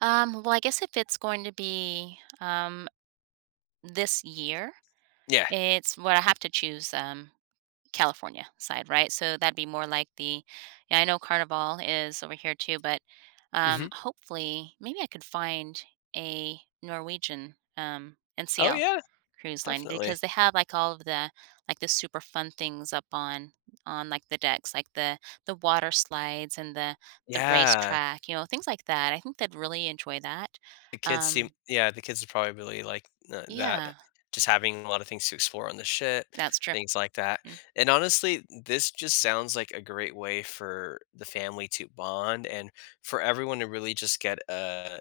Um, well, I guess if it's going to be, um, this year, Yeah. it's well, I have to choose, um, California side, right? So that'd be more like the yeah, I know Carnival is over here too, but, um, Mhm. hopefully maybe I could find a Norwegian, um, Oh, NCL yeah. cruise line Definitely. because they have, like, all of the like, the super fun things up on on, like, the decks, like the the water slides and the the Yeah. racetrack, you know, things like that. I think they'd really enjoy that, The kids seem um yeah, the kids are probably really, like, n that, Yeah. just, having a lot of things to explore on the shed, That's true. things like that. Mm. And, honestly, this just sounds like a great way for the family to bond and for everyone to really just get a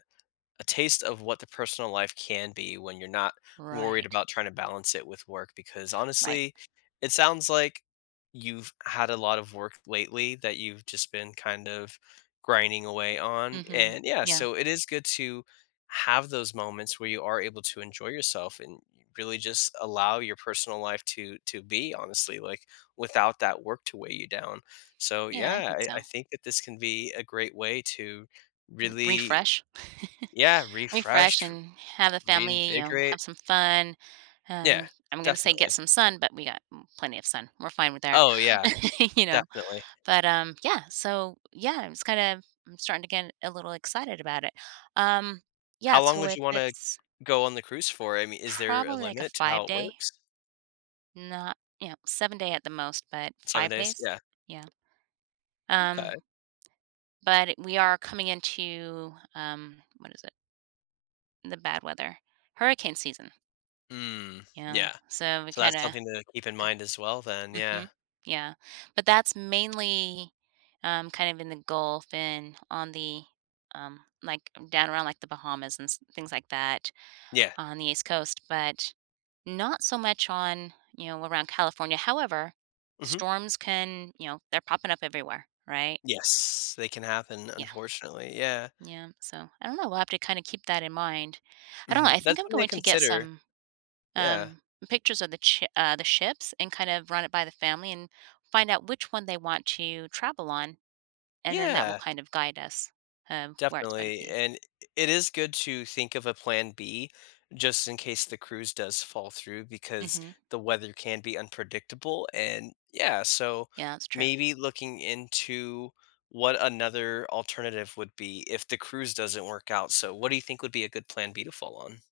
a taste of what the personal life can be when you're not worried Right. about tryna balance it with work because, Right. honestly, it sounds, like, you've had a lot of work lately that you've just been, kind of grinding away on, Mhm. and yeah, Yeah. so, it is good to have those moments where you are able to enjoy yourself and y really just allow your personal life to to be honestly, like, without that work to weigh you down. So, Yeah, I yeah, think I I so. think that this can be a great way to M really refresh. Yeah, Refresh refresh, and have a family you know, reinvigorate have some fun. Yeah. Um, I'm gonna say get Definitely. some sun, but we got m plenty of sun. We're fine with there, Oh, yeah. you know, Definitely. but, um, yeah, so, yeah, I'm, just, kinda, I'm starting to get a little excited about it. Um, yeah, How long so would if you wanna it's go on the cruise for? I mean, is there a Probably, like, a limit to how it five-day. works? Not you know, seven-day at the most, but 7 5 days? days, Yeah. yeah. Okay. Um, but we are coming into um, what is it, the bad weather hurricane season. Mm, You yeah. know? So we, So that's kinda, something to keep in g mind as well then, yeah. mhm, yeah. But that's mainly, um, kind of in The Gulf and on the, um, like, down around, like, The Bahamas and s things like that Yeah. on the East Coast, but not so much on, you know, around California. However, Mhm. storms can you know, they're popping up everywhere, right? Yes. They can happen, Yeah. unfortunately, yeah. Yeah, so I don't know, we'll have to kinda keep that in mind. I don't know, Mhm, I think that's I'm something to going to get consider. some, Yeah. um, pictures of the ch uh, the ships and kind of run it by the family and find out which one they want to travel on, and then that will Yeah. kind of guide us, um, where it's gonna Definitely, be. and i i it is good to think of a plan B just in case the cruise does fall through because Mhm. the weather can be unpredictable, and Yeah, so Yeah, that's true. maybe looking into what another alternative would be if the cruise doesn't work out, so what do you think would be a good plan B to fall on?